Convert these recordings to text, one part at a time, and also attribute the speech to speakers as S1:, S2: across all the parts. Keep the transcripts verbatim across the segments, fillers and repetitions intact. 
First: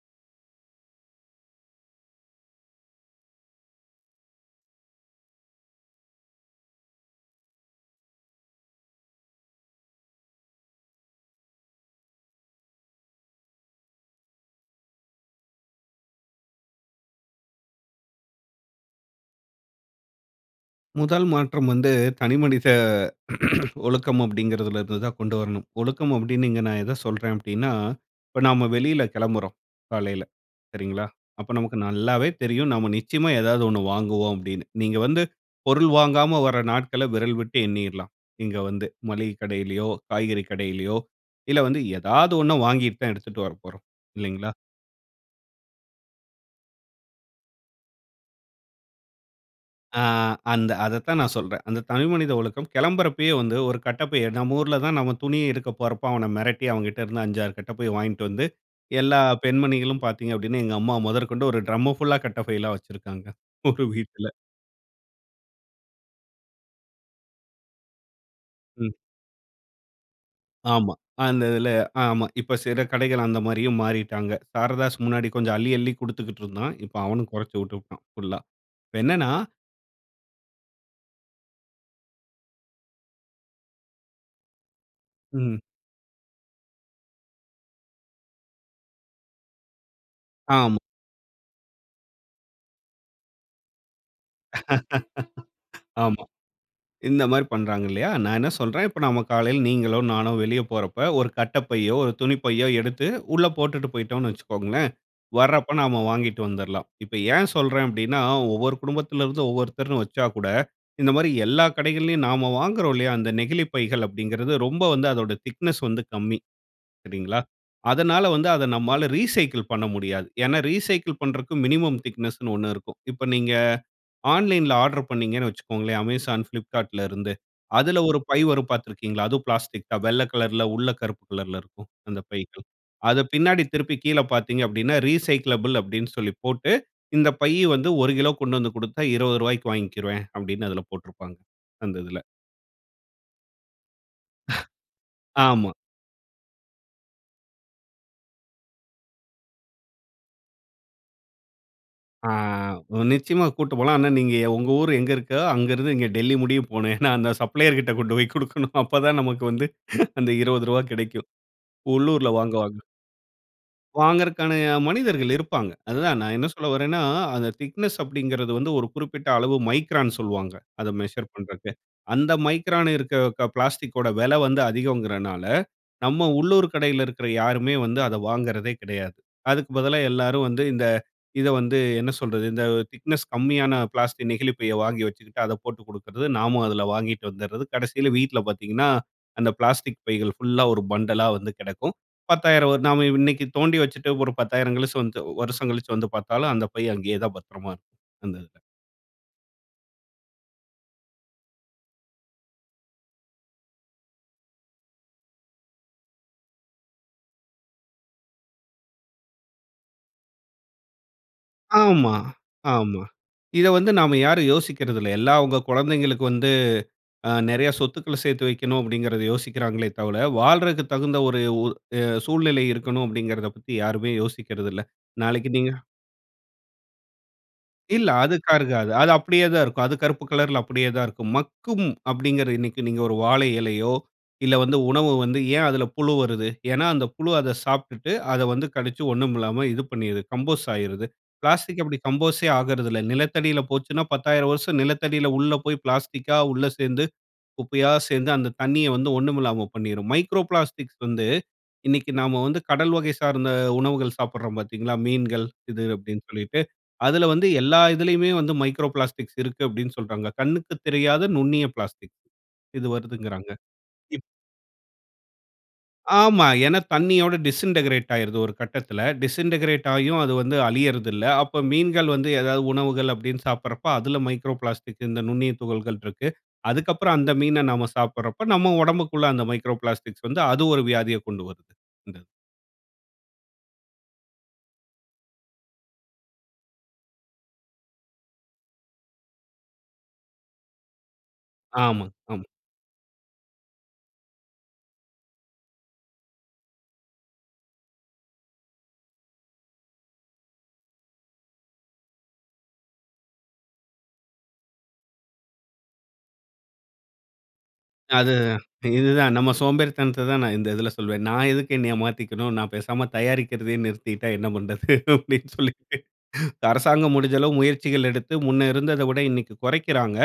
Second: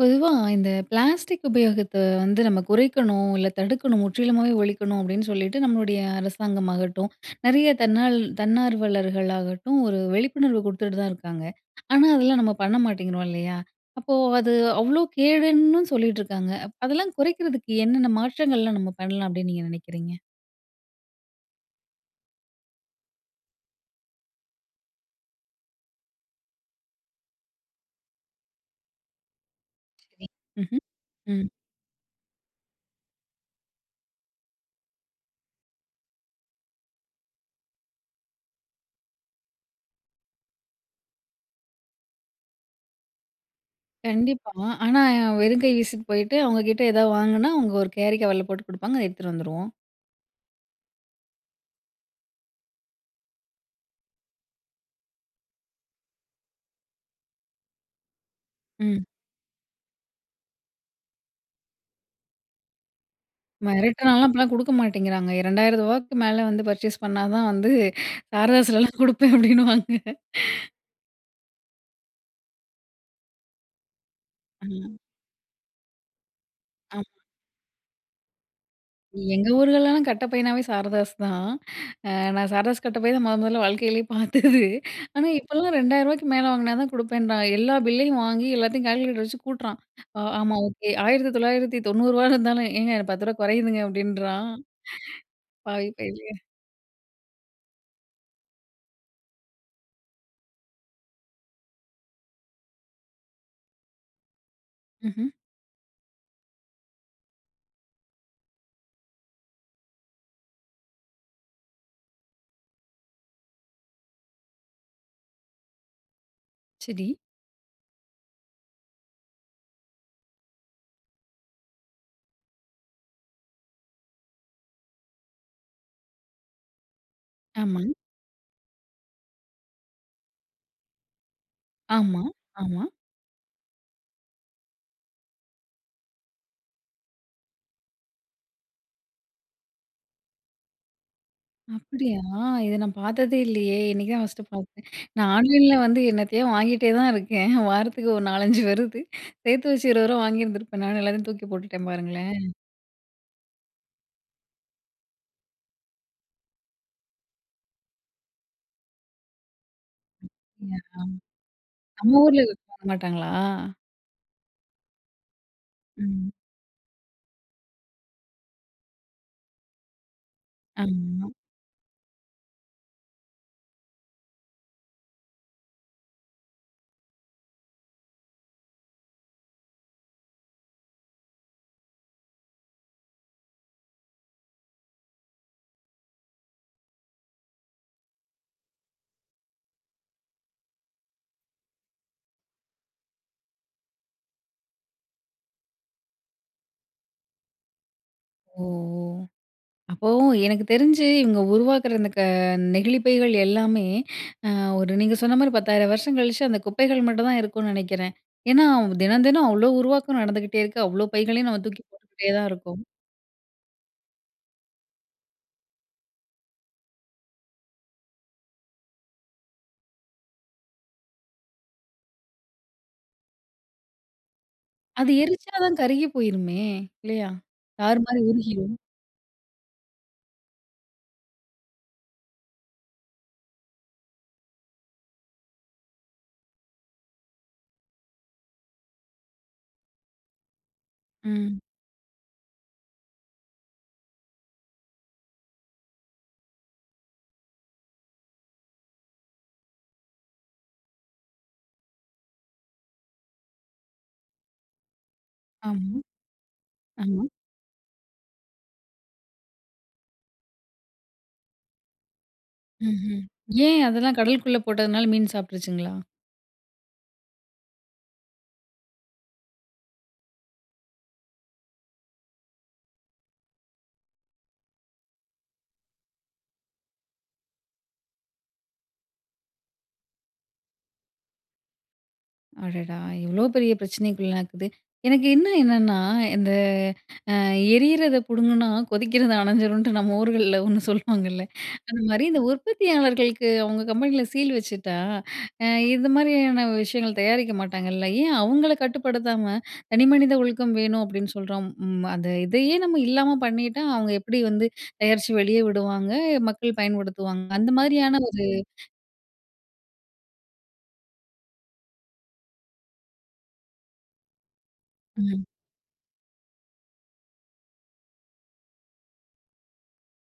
S1: பொதுவா, இந்த பிளாஸ்டிக் உபயோகத்த வந்து நம்ம குறைக்கணும் இல்ல தடுக்கணும், முற்றிலுமாக ஒழிக்கணும் அப்படின்னு சொல்லிட்டு, நம்மளுடைய அரசாங்கம் ஆகட்டும் நெறைய தன்னால் தன்னார்வலர்கள் ஆகட்டும் ஒரு விழிப்புணர்வு குடுத்துட்டு தான் இருக்காங்க. ஆனா, அதெல்லாம் நம்ம பண்ண மாட்டேங்கிறோம் இல்லயா? அப்போ அது அவ்ளோ கேடுன்னு சொல்லீட்டு இருக்காங்க. அப் அதெல்லாம் குறைக்கிறதுக்கு என்னென்ன மாற்றங்கள்லாம் நம்ம பண்ணலாம் அப்படின்னு நீங்க நினைக்கிறீங்க?
S2: முதல் மாற்றம் வந்து, தனி மனித ஒழுக்கம் அப்படிங்கிறதுல இருந்து தான் கொண்டு வரணும். ஒழுக்கம் அப்படின்னு இங்க நான் எத சொல்றேன் அப்படின்னா? இப்ப நாம வெளில கிளம்புறோம் காலையில
S1: சரி, ம்ஹ்ம்,
S2: சரிங்களா?
S1: ம்.
S2: அப்ப நமக்கு நல்லாவே தெரியும் நாம நிச்சயமா ஏதாவது ஒண்ணு வாங்குவோம், அப்படின்னு. நீங்க வந்து பொருள் வாங்காம வர நாட்கள விரல் விட்டு எண்ணிறலாம். இங்க வந்து மளிகை கடையிலயோ, காய்கறி கடையிலயோ இல்ல வந்து ஏதாவது ஒன்ன வாங்கிட்டு தான் எடுத்துட்டு வரப்போறோம் இல்லைங்களா?
S1: கண்டிப்பா, ஆனா வெறும் கை வீசிட்டு போயிட்டு அவங்க கிட்ட ஏதாது வாங்குனா, அவங்க ஒரு கேரி கவர்ல போட்டு குடுப்பாங்க. அத எடுத்துட்டு வந்துருவோம்.
S2: ஆ, அந்த அதத்தான் நான் சொல்றேன். அந்த தனி மனித ஒழுக்கம், கிளம்பறப்பயே வந்து ஒரு கட்டப்பைய எடு நம்ம ஊர்ல தான் நம்ம துணி எடுக்கப் போறப்போ, அவன மிரட்டி அவங்கிட்ட இருந்து அஞ்சு, ஆறு கட்டப்பைய வாங்கிட்டு வந்து
S1: ம்.
S2: எல்லா பெண்மணிகளும் பார்த்தீங்க அப்படின்னா! எங்க அம்மா முதற்கொண்டு ஒரு டிரம் ஃபுல்லா கட்டப்பைலாம் வச்சிருக்காங்க. ஒரு
S1: மிரட்டுனால்லாம்,
S2: வீட்டுல.
S1: அப்படிலாம் கொடுக்க மாட்டேங்கிறாங்க ரெண்டாயிரம் ரூபாய்க்கு மேல வந்து பர்ச்சேஸ் பண்ணா தான் வந்து
S2: ம்.
S1: சாரதாஸ்லலாம் கொடுப்பேன், அப்படின்னுவாங்க.
S2: ஆமா. அந்த இதுல ஆமா. இப்ப சில கடைகள் அந்த மாதிரியும் மாறிட்டாங்க.
S1: ஆஹ்.
S2: சாரதாஸ் முன்னாடி கொஞ்சம் அள்ளி, அள்ளி குடுத்துகிட்டு இருந்தான். இப்போ
S1: ஆ.
S2: அவனும் குறைச்சுட்டு புட்டான் ஃபுல்லா. இப்ப என்னன்னா?
S1: எங்க ஊர்கள்லலாம் கட்ட பையினாவே சாரதாஸ் தான். அ நான் சாரதாஸ் கட்ட பைய தான் மொத, மொதல்ல வாழ்க்கையிலயே பார்த்தது. ஆனா
S2: ம்.
S1: இப்பல்லாம் ரெண்டாயிரம் ரூபாய்க்கு மேல வாங்கனாதான் கொடுப்பேன்றான். எல்லா பில்லையும் வாங்கி எல்லாத்தையும் கால்குலேட்டர் வச்சு கூட்டுறான். ஆ ஆமா
S2: ஆமா.
S1: ஓகே ஆயிரத்து தொள்ளாயிரத்தி தொண்ணூறு ரூவாய் இருந்தாலும் ஏங்க எனக்கு பத்து ரூபாய் குறையுதுங்க அப்படின்றான். பாவி
S2: ஆமா.
S1: பயலே
S2: இந்த மாரி பண்றாங்க இல்லையா. நான் என்ன சொல்றேன். இப்போ நாம காலையில நீங்களோ நானோ வெளியில போறப்ப ஒரு கட்டப்பையோ ஒரு துணிப்பையோ எடுத்து உள்ள போட்டுட்டு போய்ட்டோன்னு வச்சுக்கோங்களேன்,
S1: ம்ஹ்ம்.
S2: வர்றப்ப நாம வாங்கிட்டு வந்தர்லாம். இப்ப ஏன் சொல்றேன் அப்படின்னார ஒவ்வொரு குடும்பத்துல இருந்து ஒவ்வொருத்தர்னு வச்சாகூட, இந்த மாரி எல்லா கடைகள்லயும், நாம வாங்குறோம் இல்லயா, அந்த நெகிழிப் பைகள் அப்படிங்கறது ரொம்ப வந்து அதோட திக்னெஸ் வந்து கம்மி.
S1: சரி.
S2: சரிங்களா, அதனால வந்து அத நம்மால ரீசைக்கிள் பண்ண முடியாது. ஏன்னா? ரீசைக்கிள் பண்றதுக்கு மினிமம் திக்னெஸ்னு ஒண்ணு இருக்கும். இப்ப நீங்க ஆன்லைன்‌ல ஆர்டர் பண்ணீங்கன்னு வச்சுக்கோங்களேன் Amazon, Flipkartல இருந்து
S1: ஆமா.
S2: அதுல ஒரு பை வரும் பார்த்திருக்கீங்களா? அதுவும் பிளாஸ்டிக் தான். வெள்ள கலர்‌ல உள்ள கருப்பு கலர்ல இருக்கும் அந்த
S1: ஆமா,
S2: பைகள்.
S1: ஆமா.
S2: அத பின்னாடி திருப்பி கீழே பார்த்தீங்க அப்டினா ரீசைக்கிளபிள் அப்படின்னு சொல்லி போட்டு இந்த பைய வந்து ஒரு கிலோ கொண்டு வந்து கொடுத்தா இருபது ரூபாய்க்கு வாங்கிக்கிறவேன் அப்படின்னு அதுல போட்டுருப்பாங்க அந்த
S1: அப்படியா!
S2: இதுல.
S1: இத நான் பார்த்ததே இல்லயே? இன்னைக்கு தான் ஃபர்ஸ்ட்டு பார்த்தேன். நான்
S2: ஆமா.
S1: ஆன்லைன்ல வந்து என்னத்தையோ வாங்கிகிட்டே தான் இருக்கேன். வாரத்துக்கு ஒரு நாலஞ்சு வருது சேர்த்து வச்சு, இருபது ரூபா வாங்கியிருந்திருப்பேன் நானு, எல்லாத்தையும் தூக்கி போட்டுட்டேன்
S2: ஆ,
S1: பாருங்களேன்!
S2: நிச்சயமா கூப்டுட்டு போலாம். ஆனா நீங்க உங்க ஊர் எங்க இருக்கோ அங்கிருந்து இங்க டெல்லி முடிய போனேன் ஏன்னா? அந்த சப்ளையர் கிட்ட கொண்டு போய் குடுக்கணும் அப்ப தான் நமக்கு வந்து அந்த இருபது
S1: ஆஹா.
S2: ரூபாய் கிடைக்கும்
S1: நம்ம
S2: உள்ளூர்ல
S1: ஊர்ல இத
S2: வாங்குவாங்க.
S1: பண்ண மாட்டாங்களா?
S2: வாங்கறக்கான மனிதர்கள் இருப்பாங்க. அதுதான்
S1: ம்.
S2: நான் என்ன சொல்ல வர்றேன்னா அந்த திக்னெஸ் அப்படிங்கறது வந்து ஒரு குறிப்பிட்ட அளவு மைக்ரான் சொல்லுவாங்க. அதை மெஷர்
S1: ஆம்மா.
S2: பண்ணுறக்கு. அந்த மைக்ரான் இருக்க பிளாஸ்டிக் ஓட விலை வந்து அதிகோங்கறதுனால, நம்ம உள்ளூர் கடையில இருக்கிற யாருமே வந்து அத வாங்கறதே கெடையாது. அதுக்கு பதிலா எல்லாரும் வந்து இந்த இதை வந்து என்ன சொல்றது இந்த திக்னஸ் கம்மியான பிளாஸ்டிக் நெகிழிப் பையை வாங்கி வச்சுக்கிட்டு அதை போட்டு கொடுக்குறது. நாம அதுல வாங்கிட்டு வந்துடுறது கடைசியில வீட்ல பார்த்தீங்கன்னா, அந்த பிளாஸ்டிக் பைகள் ஃபுல்லா ஒரு பண்டலா வந்து கிடக்கும். பத்தாயிரம் நாம இன்னைக்கு தோண்டி வச்சுட்டு ஒரு பத்தாயிரம் கழிச்சு வந்து வருஷம் கழிச்சு வந்து பார்த்தாலும் அந்த பை அங்கயே தான் பத்திரமா இருக்கும். அந்த இதுல.
S1: ஓ ஒ! அப்போ எனக்கு தெரிஞ்சு இவங்க உருவாக்குற அந்த க நெகிழிப் பைகள் எல்லாமே அ ஒரு நீங்க சொன்ன மாதிரி பத்தாயிரம் வருஷம் கழிச்சு, அந்த குப்பைகள் மட்டும் தான் இருக்கும்னு நினைக்கிறேன். ஏன்னா? தினம், தினம் அவ்ளோ உருவாக்கம் நடந்துகிட்டே இருக்கு. அவ்ளோ பைகளையும் நாம தூக்கி
S2: ஆமா.
S1: போட்டுக்கிட்டே தான் இருக்கோம்.
S2: ஆமா. இத வந்து நாம யாரும் யோசிக்கிறது இல்ல. எல்லா அவங்க குழந்தைகளுக்கு வந்து ஆ நிறைய சொத்துக்கள சேர்த்து வைக்கனும் அப்படிங்கிறத யோசிக்கிறாங்களே தவள வாழ்றதுக்கு தகுந்த ஒரு அ சூழ்நிலை இருக்கணும் அப்படிங்கிறத பத்தி யாருமே யோசிக்கிறது இல்ல.
S1: அது
S2: நாளைக்கு
S1: எரிச்சா
S2: நீங்க
S1: தான் கருகி போயிருமே! இல்லையா? தாறு
S2: இல்ல,
S1: மாரி
S2: அதுக்கா
S1: உருகிரும்.
S2: இருக்காது. அது அப்படியே தான் இருக்கும். அது கருப்பு கலர்‌ல அப்படியே தான் இருக்கும். மக்கும் அப்படிங்கிறது இன்னைக்கு நீங்க ஒரு வாழை இலையோ இல்ல வந்து உணவு வந்து ஏன் அதுல புழு வருது? ஏன்னா அந்த புழு அதை சாப்டுட்டு அதை வந்து கடுச்சு ஒண்ணும் இல்லாம இது பண்ணிடுது கம்போஸ் ஆயிடுது.
S1: ம்.
S2: பிளாஸ்டிக் அப்படி கம்போஸ்‌ட் ஆகறதில்ல நிலத்தடியில போச்சுன்னா பத்தாயிரம் வருசம் நிலத்தடியில உள்ள போய் பிளாஸ்டிக்‌கா உள்ள சேர்ந்து குப்பையா சேர்ந்து அந்த தண்ணிய வந்து ஒண்ணுமில்லாம பண்ணிரும். மைக்ரோ பிளாஸ்டிக்ஸ் வந்து இன்னைக்கு நாம வந்து கடல் வகை சார்ந்த உணவுகள் சாப்பிடுறோம் பார்த்தீங்களா, மீன்கள் இது
S1: ஆமா.
S2: அப்படினு சொல்லிட்டு
S1: ஆமா.
S2: அதுல வந்து எல்லா இதுலயுமே வந்து மைக்ரோ பிளாஸ்டிக்ஸ் இருக்கு அப்படினு சொல்றாங்க. கண்ணுக்கு தெரியாத நுண்ணிய பிளாஸ்டிக் இது
S1: ம்ஹ்ம்.
S2: வருதுங்கறாங்க.
S1: ஏன் அதெல்லாம்
S2: இப்
S1: கடலுக்குள்ள போட்டதுனால மீன் சாப்பிட்டுருச்சிங்களா?
S2: ஆமா. ஏன்னா தண்ணியோட டிஸ்இன்டக்கிரேட் ஆயிருது. ஒரு கட்டத்துல டிஸ்இன்டக்கிரேட் ஆயும் அது வந்து அழியறது இல்ல. அப்போ மீன்கள் வந்து ஏதாவது உணவுகள் அப்படினு சாப்பிடறப்போ அதுல மைக்ரோ பிளாஸ்டிக்ஸ் இந்த நுண்ணிய துகள்கள் இருக்கு. அதுக்கப்புறம் அந்த மீன நாம சாப்பிடறப்ப நம்ம உடம்புக்குள்ள அந்த மைக்ரோ பிளாஸ்டிக்ஸ் வந்து அது ஒரு வியாதியக் கொண்டு வருது. அந்த,
S1: அடடா! இவ்வளோ பெரிய பிரச்சனைக்குள்ளக்குது. எனக்கு இன்னு என்னன்னா? இந்த அ எரியத புடுங்குன்னா? கொதிக்கிறது அணைஞ்சருன்ட்டு நம்ம ஊர்கள்ல ஒண்ணு சொல்லுவாங்கல்ல அந்த
S2: ஆமா,
S1: மாதிரி இந்த
S2: ஆமா.
S1: உற்பத்தியாளர்களுக்கு அவங்க கம்பெனியில சீல் வச்சுட்டா? அ இந்த மாதிரியான விஷயங்கள் தயாரிக்க மாட்டாங்கல்ல ஏன்? அவங்கள கட்டுப்படுத்தாம தனிமனித ஒழுக்கம் வேணும், அப்படின்னு சொல்றோம். ம், அந்த இதையே நம்ம இல்லாம பண்ணிட்டா? அவங்க எப்படி வந்து தயாரிச்சு வெளிய விடுவாங்க? மக்கள் பயன்படுத்துவாங்க. அந்த மாதிரியான
S2: அது
S1: ஒரு
S2: இதுதான் நம்ம சோம்பேறித்தனத்த தான் நான் இந்த இதில சொல்வேன். நான் எதுக்கு என்னய மாத்திக்கணும். நான் பேசாம தயாரிக்கிறதயே நிறுத்திட்டா என்ன பண்ணுறது?
S1: ம்.
S2: அப்படின்னு சொல்லிட்டு, அரசாங்கம் முடிஞ்ச அளவு முயற்சிகள் எடுத்து, முன்ன இருந்தத விட இன்னைக்கு குறைக்கிறாங்க.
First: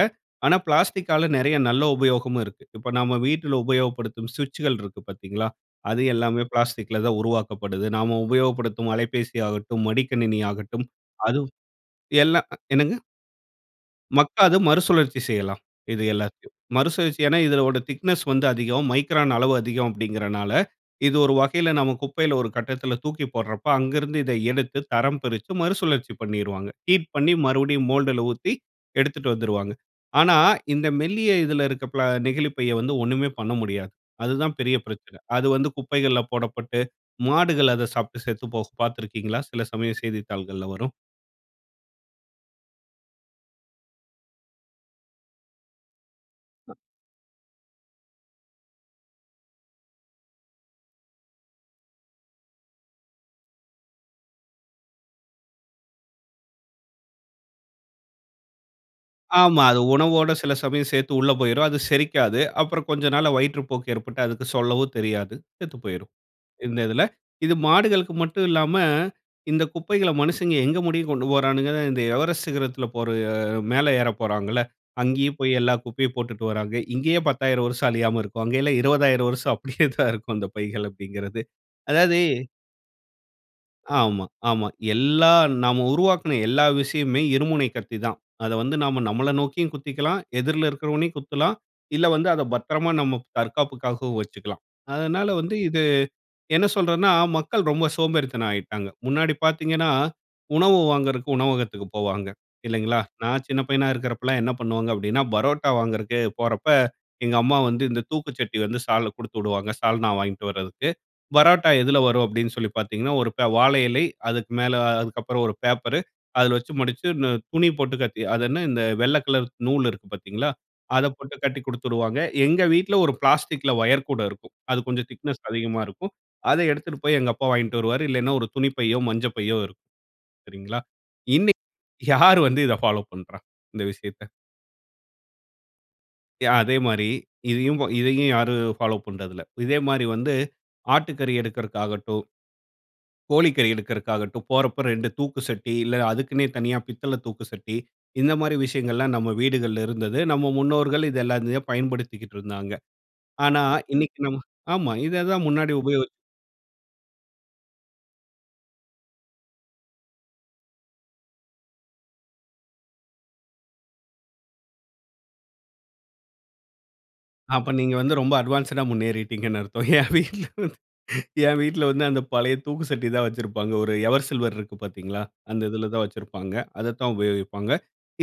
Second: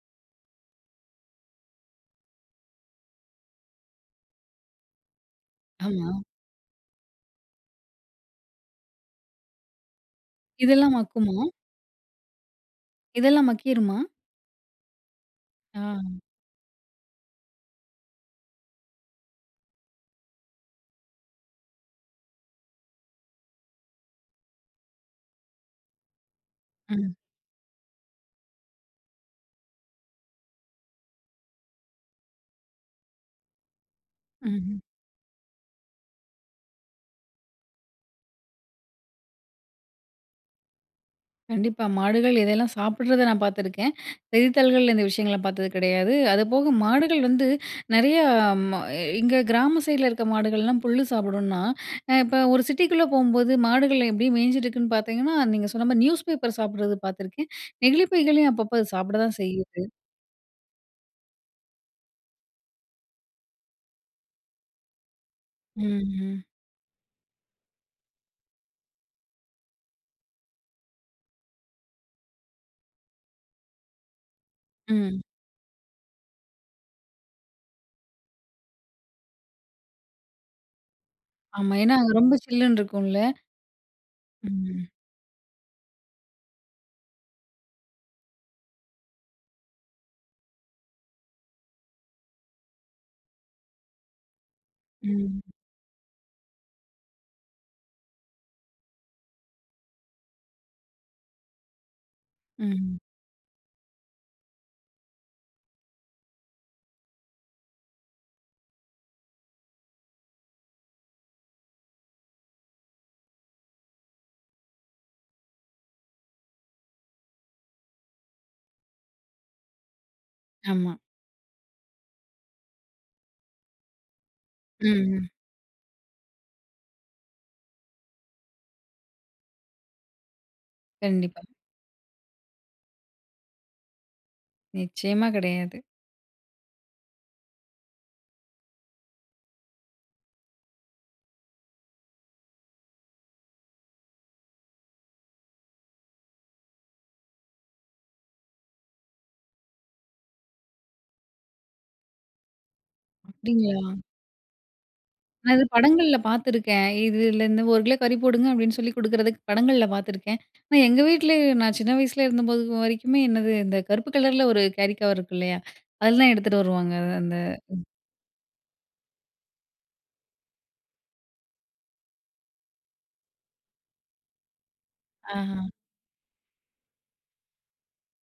S2: ஆனா, பிளாஸ்டிக்காலா நெறைய நல்ல உபயோகமும் இருக்கு. இப்ப நம்ம வீட்ல உபயோகப்படுத்தும் ஸ்விட்ச்சுகள் இருக்கு பாத்தீங்களா? அது
S1: ஆமா.
S2: எல்லாமே பிளாஸ்டிக்கில தான் உருவாக்கப்படுது. நாம உபயோகப்படுத்தும் அலைப்பேசி ஆகட்டும், மடிக்கணினி ஆகட்டும்.
S1: இதெல்லாம் மக்குமா?
S2: அதுவும் எல்லாம் என்னங்க?
S1: இதெல்லாம மக்கிறுமா?
S2: மக்காது மறுசுழற்சி செய்யலாம், இது
S1: ஆ.
S2: எல்லாத்தையும். மறுசுழற்சி ஏன்னா? இதனுடைய திக்னெஸ் வந்து அதிகம். மைக்ரான் அளவு அதிகம். அப்படிங்கிறதுனால இது ஒரு வகையில நாம குப்பையில ஒரு கட்டத்துல தூக்கி போடுறப்ப அங்கு இருந்து இத எடுத்து தரம் பிரித்து மறுசுழற்சி பண்ணிருவாங்க. ஹீட்
S1: ம்
S2: பண்ணி மறுபடியும் மோல்டுல ஊத்தி எடுத்துட்டு வந்துருவாங்க. ஆனா, இந்த மெல்லிய இதில இருக்க பிளா நெகிழிப்பைய வந்து ஒண்ணுமே பண்ண முடியாது. அது தான் பெரிய
S1: ம்ஹ்ம்.
S2: பிரச்சன. அது வந்து குப்பைகள்ல போடப்பட்டு மாடுகள் அத சாப்ட்டு செத்து போகும் பாத்திருக்கீங்களா, சில சமயம் செய்தித்தாள்கள்ல வரும்?
S1: கண்டிப்பா. மாடுகள் இதையெல்லாம் சாப்பிடுறத நான் பாத்துருக்கேன். செய்தித்தாள்கள்ல இந்த விஷயங்கள பாத்தது கிடையாது. அதுபோக மாடுகள் வந்து, நெறைய ம அ எங்க கிராம சைடுல இருக்க மாடுகள்லாம் புல்லு சாப்பிடும்னா, அ இப்ப ஒரு சிட்டிக்குள்ள போம்போது மாடுகள எப்டி மேஞ்சிட்ருக்குன்னு பாத்தீங்கன்னா, நீங்க சொன்ன மாரி நியூஸ் பேப்பர சாப்பிட்றது பாத்துருக்கேன். நெகிழிப்பைகளையும் அப்பப்ப அது சாப்பிட தான்
S2: ஆமா, அது
S1: செய்யுது.
S2: உணவோட சில சமயம் சேத்து உள்ள போய்ரும். அது செரிக்காது. அப்றம் கொஞ்ச நாள்ல வயிற்றுப்போக்கு ஏற்பட்டு அதுக்கு சொல்லவும் தெரியாது. செத்து
S1: ம்,
S2: போய்ரும்.
S1: ம்.
S2: இந்த இதுல, இது மாடுகளுக்கு மட்டும் இல்லாம, இந்த குப்பைகள மனுசங்க எங்க முடிய கொண்டு போறாணுங்கன்னா, இந்த எவரெஸ்ட் சிகரத்துல போற மேல ஏறப் போறாங்கள்ல!
S1: ம்.
S2: அங்கேயும் போய் எல்லா குப்பையும் போட்டுட்டு வராங்க. இங்கேயே பத்தாயிரம் வருஷ்ம் அழியாம இருக்கும். அங்கே எல்லாம் இருவதாயிரம் வருஷம் அப்படியே தான் இருக்கும். அந்த பைகள் அப்படிங்கிறது.
S1: ஆமா. ஏன்னா அங்க
S2: அதாவது
S1: ரொம்ப சில்லுன்னு இருக்கும்ல.
S2: ஆமா. ஆமா.
S1: ம்.
S2: எல்லா நம்ம உருவாக்குன எல்லா விஷயமுமே இருமுனை கத்தி தான். அத வந்து நாம நம்மள நோக்கியும் குத்திக்கலாம். எதிர்ல இருக்கிறவனையும் குத்தலாம். இல்ல வந்து அத பத்திரமா நம்ம தற்காப்புக்காகவும் வச்சுக்கலாம். அதனால
S1: ம்.
S2: வந்து இது என்ன சொல்றதுனா மக்கள் ரொம்ப சோம்பேறித்தனம் ஆயிட்டாங்க. முன்னாடி பாத்தீங்கன்னா, உணவு வாங்குறக்கு உணவகத்துக்கு போவாங்க, இல்லைங்களா?
S1: ம்.
S2: நான் சின்ன பையனா இருக்குறப்பலாம் என்ன பண்ணுவாங்க அப்படினா, பரோட்டா வாங்குறதுக்கே போறப்ப, எங்க அம்மா வந்து இந்த தூக்கு சட்டிய வந்து சால்ல குடுத்துவிடுவாங்க, சால்னா வாங்கிட்டு வரதுக்கு. பரோட்டா எதுல வரும் அப்படினு சொல்லி பாத்தீங்கன்னா, ஒரு ப வாழை இலை, அதுக்கு மேல அதுக்கப்புறம் ஒரு பேப்பரு, அதில வச்சு மடிச்சு இந்த துணி போட்டு கட்டி அதென்ன, இந்த வெள்ள கலர் நூல் இருக்கு பாத்தீங்களா,
S1: ஆமா.
S2: அத போட்டு கட்டிக் குடுத்துடுவாங்க. எங்க வீட்ல ஒரு பிளாஸ்டிக்‌ல வயர் கூட இருக்கும். அது
S1: ம்,
S2: கொஞ்சம்
S1: ம்.
S2: திக்னெஸ் அதிகமா இருக்கும். அத எடுத்துட்டு போய் எங்க அப்பா வாங்கிட்டு வருவாரு. இல்லைனா ஒரு துணிப்பையோ, மஞ்சப்பையோ இருக்கும், சரிங்களா?
S1: கண்டிப்பா.
S2: இன்னைக்கு யார் வந்து இத ஃபாலோ பண்றா? இந்த விஷயத்த?
S1: நிச்சயமா கெடையாது.
S2: யா. அதே மாரி இதையும் போ இதையும் யாரும் ஃபாலோ பண்றதில்ல. இதே மாரிவந்து ஆட்டுக்கறி எடுக்கறகாகட்டும், கோழிக்கறி எடுக்கறகாகட்டும், போறப்போ ரெண்டு தூக்குசட்டி, இல்ல அதுக்குன்னே தனியா பித்தள தூக்குசட்டி, இந்த மாரி விஷயங்கள்லாம் நம்ம வீடுகள்ல இருந்தது. நம்ம முன்னோர்கள் இத எல்லாத்தையும் பயன்படுத்திக்குட்டு இருந்தாங்க. ஆனா
S1: அப்டீங்களா?
S2: இன்னைக்கு நம்ம ஆமா, இததான்
S1: அது
S2: முன்னாடி உபயோகி
S1: படங்கள்ல பாத்துருக்கேன். இதுலேந்து ஒரு கிலோ கறி போடுங்க, அப்படின்னு சொல்லி குடுக்குறதுக்கு படங்கள்ல பாத்துருக்கேன். ஆனா, எங்க வீட்ல நான் சின்ன வயசுல இருந்தபோது வரைக்குமே என்னது இந்த கருப்பு கலர்ல ஒரு கேரிகவர் இருக்கு இல்லையா? அதிலதான் எடுத்துட்டு வருவாங்க. அது அந்த
S2: அப்ப நீங்க வந்து ரொம்ப அட்வான்ஸ்டா முன்னேறிட்டிங்கன்னு அர்த்தம்! என் வீட்ல வந்து, என் வீட்ல வந்து, அந்த பழைய தூக்குசட்டி தான் வச்சிருப்பாங்க. ஒரு எவர்சில்வர் இருக்கு பார்த்தீங்களா? அந்த
S1: அஹ்ம்.
S2: இதிலதான் வச்சிருப்பாங்க, அததான் உபயோகிப்பாங்க.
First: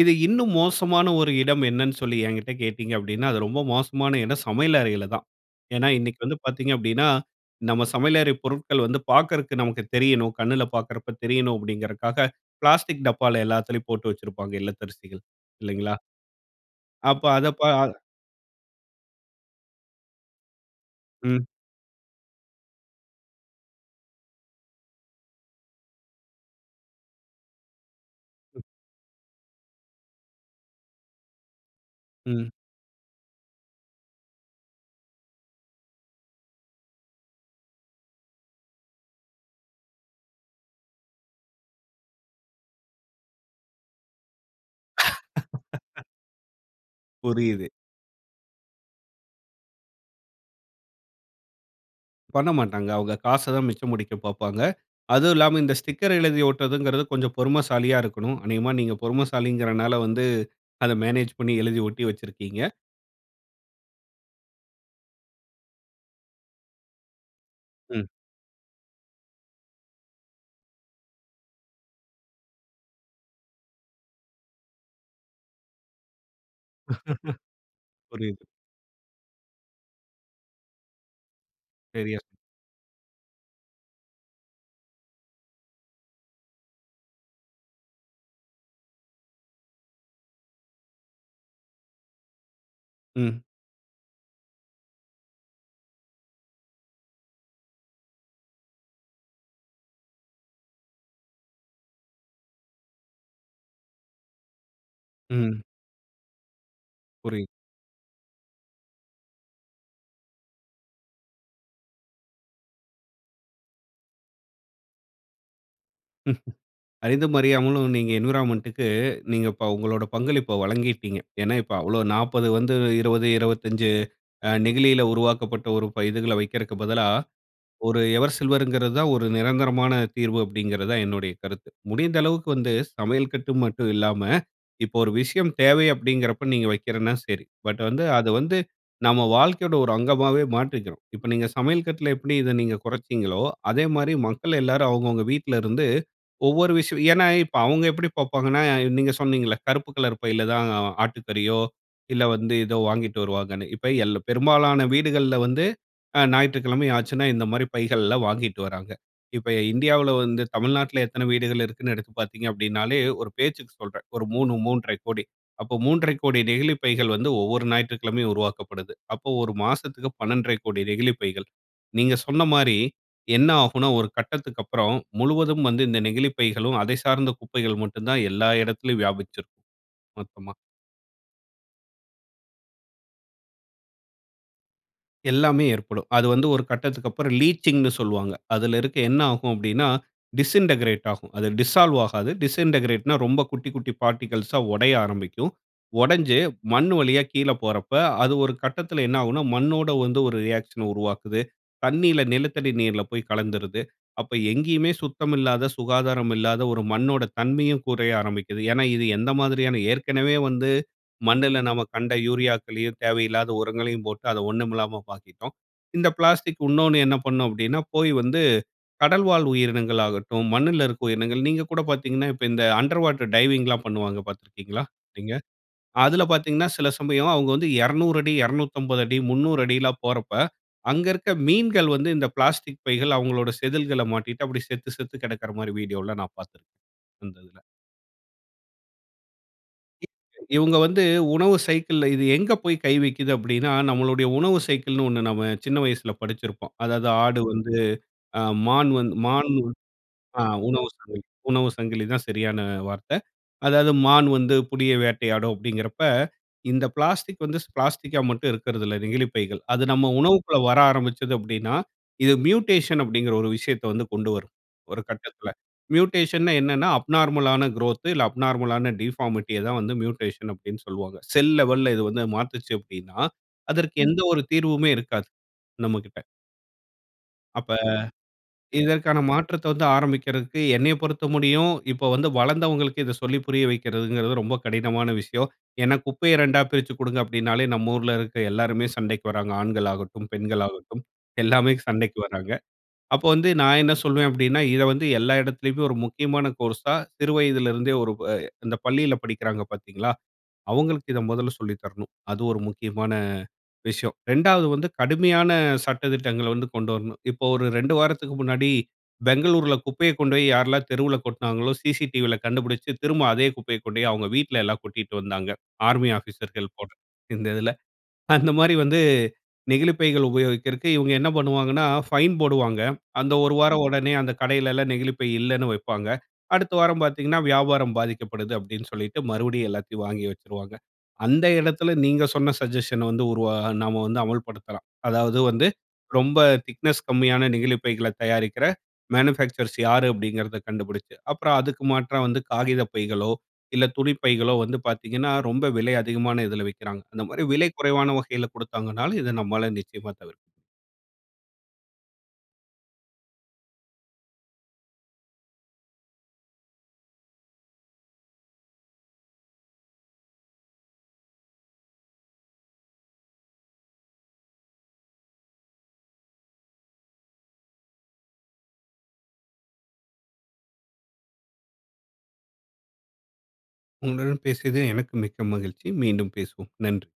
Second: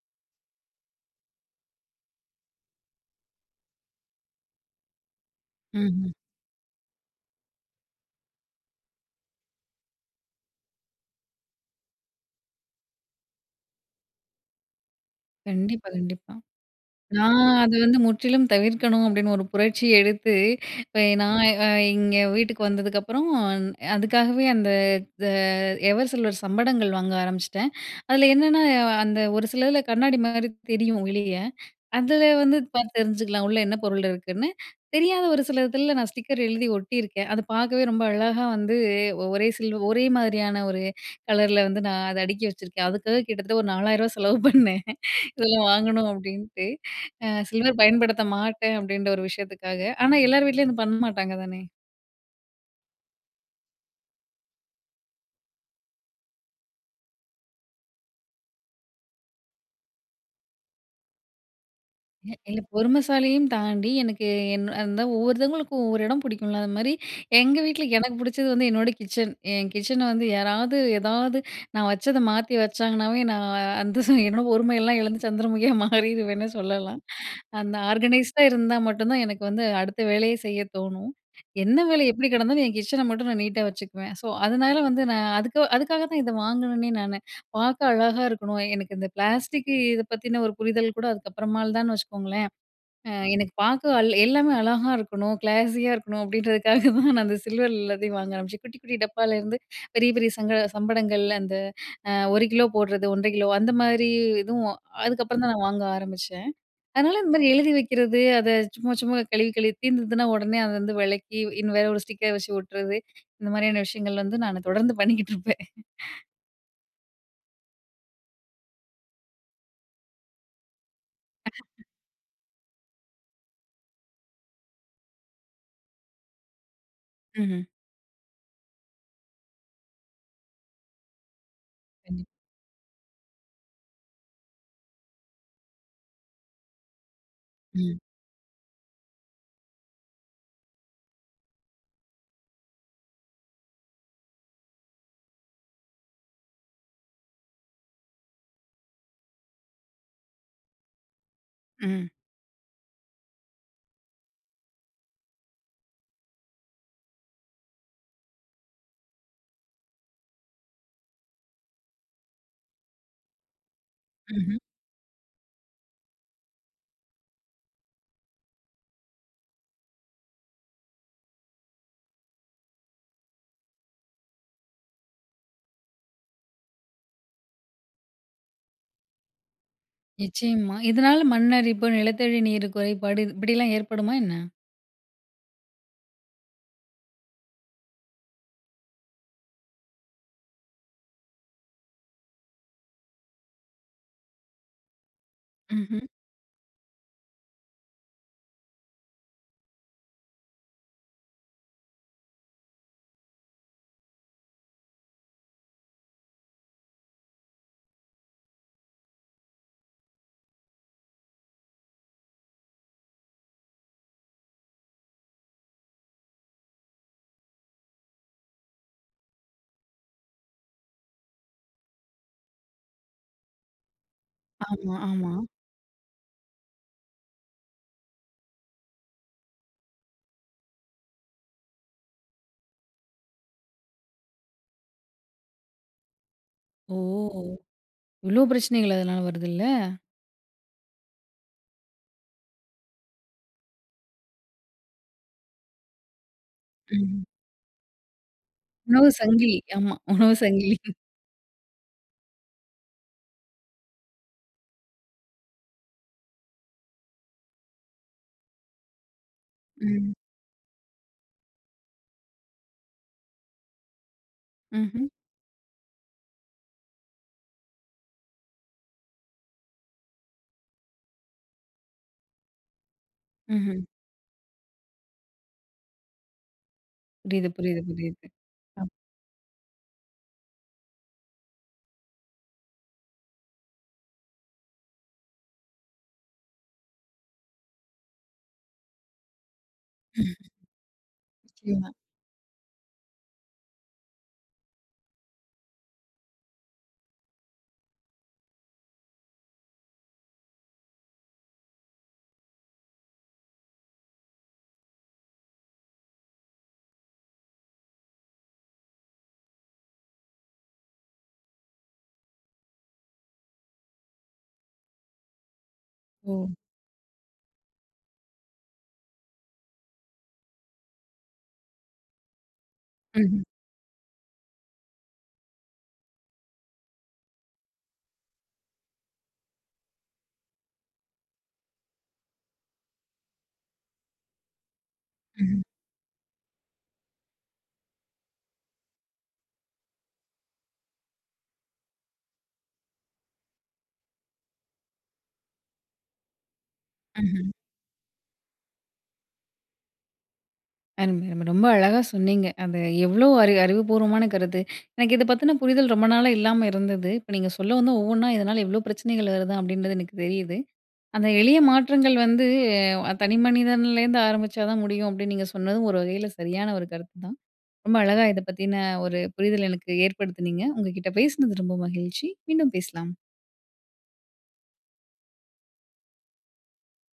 S2: இது இன்னும் மோசமான ஒரு இடம் என்னன்னு சொல்லி என்கிட்ட கேட்டீங்க அப்படினா? அது ரொம்ப மோசமான இடம் சமையல் அறையிலதான். ஏனா?
S1: ம்ஹ்ம்.
S2: இன்னைக்கு வந்து பார்த்தீங்க அப்படினா, நம்ம சமையல் அறை பொருட்கள் வந்து பாக்குறக்கு நமக்கு தெரியணும், கண்ணுல பார்க்கிறப்போ தெரியணும், அப்படிங்கறதுக்காக பிளாஸ்டிக் டப்பால எல்லாத்துலயும் போட்டு வச்சிருப்பாங்க இல்லத்தரிசிகள்,
S1: கண்டிப்பா
S2: இல்லைங்களா?
S1: கண்டிப்பா.
S2: அப்ப
S1: நான்
S2: அத ப
S1: அத
S2: அ
S1: வந்து முற்றிலும் தவிர்க்கணும், அப்படின்னு ஒரு புரட்சி எடுத்து இப்ப நான்
S2: ம்.
S1: இங்கே வீட்டுக்கு வந்ததுக்கப்புறம். அதுக்காகவே அந்த இந்த எவர்சில்வர் சம்படங்கள்! வாங்க ஆரம்பிச்சுட்டேன். அதில என்னென்னா, அந்த ஒரு சிலதுல கண்ணாடி மாரி தெரியும், வெளிய. அதில
S2: ம்.
S1: வந்து பார்த்து தெரிஞ்சுக்கலாம். உள்ள என்ன பொருள் இருக்குன்னு. தெரியாத ஒரு சிலதுல நான் ஸ்டிக்கர் எழுதி ஒட்டிருக்கேன்! அது பாக்கவே ரொம்ப அழகா வந்து ஒரே சில்வ ஒரே மாரியான ஒரு கலர்ல வந்து, நான் அத அடுக்கி வச்சிருக்கேன். அதுக்காக கிட்டத்தட்ட ஒரு நாலாயிருவா செலவு பண்ணேன். இதெல்லாம் வாங்கணும் அப்படின்ட்டு. அ
S2: புரியுது.
S1: சில்வர் பயன்படுத்த மாட்டேன், அப்படின்ற ஒரு விஷயத்துக்காக. ஆனா, எல்லார் வீட்லயும் அது பண்ண மாட்டாங்க தானே!
S2: பண்ணமாட்டாங்க. அவுக காசதான் மிச்சம் முடிக்க பாப்பாங்க. அதுவும் இல்லாம இந்த ஸ்டிக்கர் எழுதி ஓட்டுறதுங்கிறது கொஞ்சம் பொறுமைசாலியா இருக்கணும். அநேகமாக நீங்க பொறுமைசாலிங்கிறனால வந்து அத மேனேஜ் பண்ணி எழுதி ஒட்டி
S1: [unintelligible]
S2: வச்சிருக்கீங்க.
S1: இல்ல பொறுமசாலியையும் தாண்டி, எனக்கு என் அதான் ஒவ்வொருத்தவங்களுக்கும் ஒவ்வொரு இடம் பிடிக்கும்ல, அதுமாரி எங்க வீட்ல
S2: ம்.
S1: எனக்கு புடிச்சது வந்து என்னோட கிச்சன். என் கிச்சன வந்து யாராவது, ஏதாவது நான் வச்சத மாத்தி வச்சாங்கன்னாவே, நான் அந்த என்னோட பொறுமையெல்லாம் இழந்து சந்திரமுகியா மாறிடுவேன்னே சொல்லலாம். அந்த ஆர்கனைஸ்ட்டா
S2: புரியுது.
S1: இருந்தா மட்டுந்தான் எனக்கு வந்து அடுத்த வேலையே செய்யத்தோணும். என்ன வேலைநீட்டா
S2: சரியா.
S1: எப்படி கிடந்தாலும், என் கிச்சன மட்டும் நான் நீட்டா வச்சுக்குவேன். ஸோ, அதனால வந்து நான் அதுக்கு, அதுக்காகத்தான் இத வாங்கினேனே, நானு. பாக்க அழகாக இருக்கணும், எனக்கு இந்த பிளாஸ்டிக் இதப் பத்தின ஒரு புரிதல்கூட அதுக்கப்புறமால்தான்னு வச்சுக்கோங்களேன். அ
S2: ம்.
S1: எனக்கு பாக்க அ எல்லாமே அழகா இருக்கணும், கிளாஸியா இருக்கணும், அப்பிடின்றதுக்காகதான் நான் அந்த சில்வர்ல எல்லாத்தையும் வாங்க ஆரம்பிச்சேன். குட்டி, குட்டி டப்பால்ல இருந்து, பெரிய, பெரிய சங்கட சம்படங்கள் அந்த அ ஒரு கிலோ போடுறது, ஒன்றரை கிலோ அந்தமாரி எதுவும் அதுக்கப்புறந்தான்
S2: ம்.
S1: நான் வாங்க ஆரமிச்சேன். அதனால இந்தமாரி
S2: புரியுது.
S1: எழுதி வைக்கிறது, அத சும்மா, சும்மா கழுவி, கழுவி தீர்ந்ததுனா உடனே அத வந்து வெளக்கி, இனி வேற ஒரு ஸ்டிக்கர் வச்சு ஒட்டுறது, இந்த மாரியான விஷயங்கள் வந்து நானு தொடர்ந்து பண்ணிக்கிட்டுருப்பேன்.
S2: அறிந்தும், அறியாமலும் நீங்க என்விரான்மென்ட்‌டுக்கு நீங்க ப இப்ப உங்களோட பங்களிப்ப வழங்கீட்டீங்க. ஏனா, இப்ப அவ்ளோ நாப்பது வந்து இருவது, இருவத்தஞ்சு அ நெகிழியில உருவாக்கப்பட்ட ஒரு இதுகள வைக்கிறக்குப் பதிலா,
S1: ம்ஹ்ம்.
S2: ஒரு எவர் சில்வருங்கிறதான் ஒரு நிரந்தரமான தீர்வு அப்பிடிங்கிறதான் என்னுடைய கருத்து. முடிந்த
S1: கண்டிப்
S2: அளவக்கு வந்து சமையல் கட்டு மட்டும் இல்லாம, இப்ப ஒரு விஷயம் தேவை அப்பிடிங்கின்றப்ப நீங்க வைக்கிறன்னா சரி. பட்
S1: ம்.
S2: வந்து, அத வந்து, நம்ம வாழ்க்கையோட ஒரு அங்கமாவே மாற்றிக்கிறோம். இப்ப நீங்க சமையல் கட்ல எப்பிடி இத நீங்க குறச்சீங்களோ, அதேமாரி மக்கள் எல்லாரும் அவுங்க, அவுங்க வீட்ல இருந்து ஒவ்வொரு விஷயம் ஏனா, இப்ப அவுங்க எப்பிடி பாப்பாங்கன்னா, நீங்க சொன்னீங்கள்ல கருப்பு கலர் பையிலதான் அ ஆட்டு கறியோ,
S1: ம்.
S2: இல்ல வந்து ஏதோ வாங்கிட்டு வருவாங்கன்னு. இப்ப எல்லா பெரும்பாலான வீடுகள்ல வந்து அ ஞாயிற்றுக்கிழமை ஆச்சுன்னா, இந்தமாரி பைகள்லாம் வாங்கிட்டு வராங்க. இப்ப இந்தியாவுல வந்து தமிழ்நாட்ல எத்தன வீடுகள் இருக்குன்னு எடுத்து பாத்தீங்க அப்பிடின்னாலே, ஒரு பேச்சுக்கு சொல்றேன், ஒரு மூணு,
S1: ம்ஹ்ம்.
S2: மூன்றரை கோடி. அப்ப மூன்றரை கோடி நெகிழிப் பைகள் வந்து ஒவ்வொரு ஞாயிற்றுக்கிழமையும் உருவாக்கப்படுது. அப்போ ஒரு மாசத்துக்கு பன்னெண்டரை கோடி நெகிழிப் பைகள். நீங்க சொன்னமாரி என்ன ஆகுன்னா, ஒரு கட்டத்துக்கு அப்புறம் முழுவதும் வந்து இந்த நெகிழிப் பைகளும், அதை சார்ந்த குப்பைகளும் மட்டுந்தான் எல்லா இடத்திலேயும் வியாபிச்சிருக்கும், மொத்தமா.
S1: நிச்சயமா. இதனால மண் அரிப்பு, நிலத்தடி நீர் குறைபாடு இது இப்பிடில்லாம் ஏற்படுமா என்ன?
S2: எல்லாமே ஏற்படும். அது வந்து ஒரு கட்டத்திற்கப்புறம் லீச்சிங்ன்னு சொல்லுவாங்க. அதில இருக்க என்ன ஆகும் அப்படினா டிஸிண்டகிரேட் ஆகும். அது டிசால்வ் ஆகாது. டிஸிண்டகிரேட்னா ரொம்ப குட்டிக் குட்டி பார்ட்டிக்கிள்ஸா உடைய ஆரம்பிக்கும்.
S1: ம்ஹ்ம்.
S2: உடைஞ்சு மண்ணு வழியா கீழ போறப்ப அது ஒரு கட்டத்தில என்ன ஆகும்னா மண்ணோடு வந்து ஒரு ரியாக்ஷன உருவாக்குது. தண்ணீல நிலத்தடி நீர்ல போய் கலந்துருது. அப்ப எங்கேயுமே சுத்தமில்லாத, சுகாதாரமில்லாத ஒரு மண்ணோட தன்மையும் குறைய ஆரம்பிக்கிது. ஏனா இது எந்த மாதிரியான ஏற்கனவே வந்து மண்ணுல நாம கண்ட யூரியாக்களையும், தேவையில்லாத உரங்களையும் போட்டு அதை ஒண்ணுமில்லாம ப ஆக்கிட்டோம். இந்த பிளாஸ்டிக். இன்னோண்ணு என்ன பண்ணும் அப்படினா போய் வந்து கடல்வாழ் உயிரினங்களாகட்டும், மண்ணுல இருக்கிற உயிரினங்கள். நீங்க கூட பார்த்தீங்கன்னா இப்ப இந்த அண்டர் வாட்டர் டைவிங்ல்லாம் பண்ணுவாங்க பார்த்திருக்கீங்களா
S1: ஆமா,
S2: நீங்க?
S1: ஆமா.
S2: அதில பார்த்தீங்கன்னா, சில சமயம் அவுங்க வந்து இருநூறு அடி இருநூத்தம்பது அடி முந்நூறுஅடி ல்லாம் போறப்ப அங்க இருக்க மீன்கள் வந்து இந்த பிளாஸ்டிக் பைகள் அவுங்களோட செதில்கள்ள மாட்டிக்கிட்டு அப்டி செத்து செத்து கிடக்கிற மாரி வீடியோல்லாம் நான் பார்த்திருக்கிறேன்.
S1: ஓ!
S2: அந்த இதில.
S1: இவ்ளோ பிரச்சனைகள் அதனால வருதுல்ல!
S2: இவுங்க வந்து உணவு சைக்கிள்‌ல இது எங்கே போய் கை வைக்கிது அப்படினா, நம்மளுடைய உணவு சைக்கிள்னு ஒண்ணு நாம சின்ன வயசுல படிச்சிருப்போம். அதாவது
S1: ம்ஹ்ம்.
S2: ஆடு வந்து ஆ மான்
S1: உணவு
S2: வந்து மான்
S1: சங்கிலி. ஆமா, உணவு
S2: ஆ
S1: சங்கிலி.
S2: உணவு சங்கிலி உணவு சங்கிலி தான் சரியான வார்த்த. அதாவது மான் வந்து புலிய வேட்டையாடும் அப்படிங்கிறப்ப இந்த பிளாஸ்டிக் வந்து பிளாஸ்டிக்‌கா மட்டும் இருக்கிறதில்ல. நெகிழிப்பைகள். அது நம்
S1: ம்.
S2: உணவுக்குள்ள வர ஆரம்பிச்சது அப்படினா இது மியூட்டேஷன் அப்படிங்கிற ஒரு விஷயத்தை வந்து கொண்டு வரும். ஒரு
S1: ம்ஹ்ம்.
S2: கட்டத்தில. மியூட்டேஷன்னா என்னனா அப்நார்மலான குரோத். இல்ல அப்நார்மலான டிஃபார்மிட்டிய தான் வந்து மியூட்டேஷன் அப்படின்னு சொல்வாங்க. செல் லெவல்ல இது வந்து மாத்துச்சு அப்படினா
S1: ம்ஹ்ம்.
S2: அதற்கு எந்த ஒரு தீர்வுமே இருக்காது நம்மகிட்ட.
S1: புரிது,
S2: அப்ப.
S1: புரிது, புரிது. அ.
S2: இதற்கான மாற்றத்தை வந்து ஆரம்பிக்கிறதுக்கு என்னைய பொறுத்த முடியும், இப்ப வந்து வளந்தவங்களுக்கு இத சொல்லி புரிய வைக்கிறதுங்கிறது ரொம்ப கடினமான விஷயம். ஏன்னா, குப்பைய ரெண்டா பிரிச்சு கொடுங்க அப்படின்னாலே, நம்ம ஊர்ல இருக்கிற எல்லோருமே சண்டைக்கு வராங்க. ஆண்கள் ஆகட்டும், பெண்கள் ஆகட்டும் எல்லாமே
S1: நிச்சயமா.
S2: சண்டைக்கு வராங்க. அப்போ வந்து நான் என்ன சொல்வேன் அப்படின்னா, இத வந்து எல்லா இடத்திலேயுமே ஒரு முக்கியமான கோர்ஸா சிறு வயதிலிருந்தே ஒரு அ இந்த பள்ளியில படிக்கிறாங்க பாத்தீங்களா, அவங்களுக்கு இத மொதல சொல்லி தரணும். அது ஒரு முக்கியமான விஷயம். ரெண்டாவது வந்து கடுமையான சட்ட திட்டங்கள்ல வந்து கொண்டு வரணும். இப்போ ஒரு ரெண்டு வாரத்துக்கு முன்னாடி பெங்களூரில குப்பைய கொண்டு போய் யாரெல்லாம் தெருவில கொட்னாங்களோ, CCTVயில கண்டுபிடிச்சு, திரும்ப அதே குப்பையை கொண்டு போய் அவங்க வீட்லயெல்லாம் கொட்டிகிட்டு வந்தாங்க, ஆர்மி
S1: ஓ!
S2: ஆஃபீசர்கள் போல. இந்த இதில அந்த மாதரி வந்து நெகிழிப் பைகள் உபயோகிக்கிறக்கு இவங்க என்ன பண்ணுவாங்கன்னா, ஃபைன் போடுவாங்க. அந்த
S1: ம்ஹ்ம்.
S2: ஒரு வாரம் உடனே அந்த கடையில எல்லாம் நெகிழிப் பை இல்லனு வைப்பாங்க. அடுத்த வாரம் பாத்தீங்கன்னா வியாபாரம் பாதிக்கப்படுது அப்படினு சொல்லிட்டு, மறுபடியும் எல்லாத்தையும் வாங்கி வச்சுடுவாங்க. அந்த இடத்தில நீங்க சொன்ன சஜஷன்‌ வந்து உருவா நாம வந்து அமல் படுத்தலாம். அதாவது
S1: ம்ஹ்ம்.
S2: வந்து ரொம்ப திக்னெஸ் கம்மியான நெகிழிப் பைகள்ல தயாரிக்கிற மேனுஃபேக்சர்ஸ் யாரு அப்படின்கிறத கண்டுபுடிச்சு. அப்புறம் அதுக்கு மாற்ற வந்து காகிதப் பைகளோ, இல்ல துணிப் பைகளோ வந்து பாத்தீங்கன்னா, ரொம்ப விலை அதிகமான இதில விக்கிறாங்க. அந்த மாதிரி
S1: ம்ஹ்ம்.
S2: விலை குறைவான வகையில கொடுத்தாங்கனாலும், இது நம்மால நிச்சயமா தவிர்க்கும்.
S1: அருமை, அருமை. ரொம்ப அழகா சொன்னீங்க. அது எவ்வளோ அறி அறிவுபூர்வமான கருத்து. எனக்கு இதை பத்தின புரிதல் ரொம்ப நாளா இல்லாம இருந்தது. இப்ப நீங்க சொல்லவும்தான் ஒவ்வொன்னா இதனால இவ்ளோ பிரச்சனைகள் வருதா? அப்படின்றது எனக்கு தெரியுது. அந்த எளிய மாற்றங்கள் வந்து தனி மனிதன்லேருந்து ஆரம்பிச்சாதான் முடியும். அப்படின்னு நீங்க சொன்னதும் ஒரு வகையில சரியான ஒரு கருத்துதான். ரொம்ப அழகா இத பத்தின ஒரு புரிதல் எனக்கு ஏற்படுத்தினீங்க. உங்ககிட்ட பேசினது ரொம்ப மகிழ்ச்சி. மீண்டும் பேசலாம்.
S2: உங்களுடன் பேசியது எனக்கு மிக்க மகிழ்ச்சி. மீண்டும் பேசுவோம். நன்றி.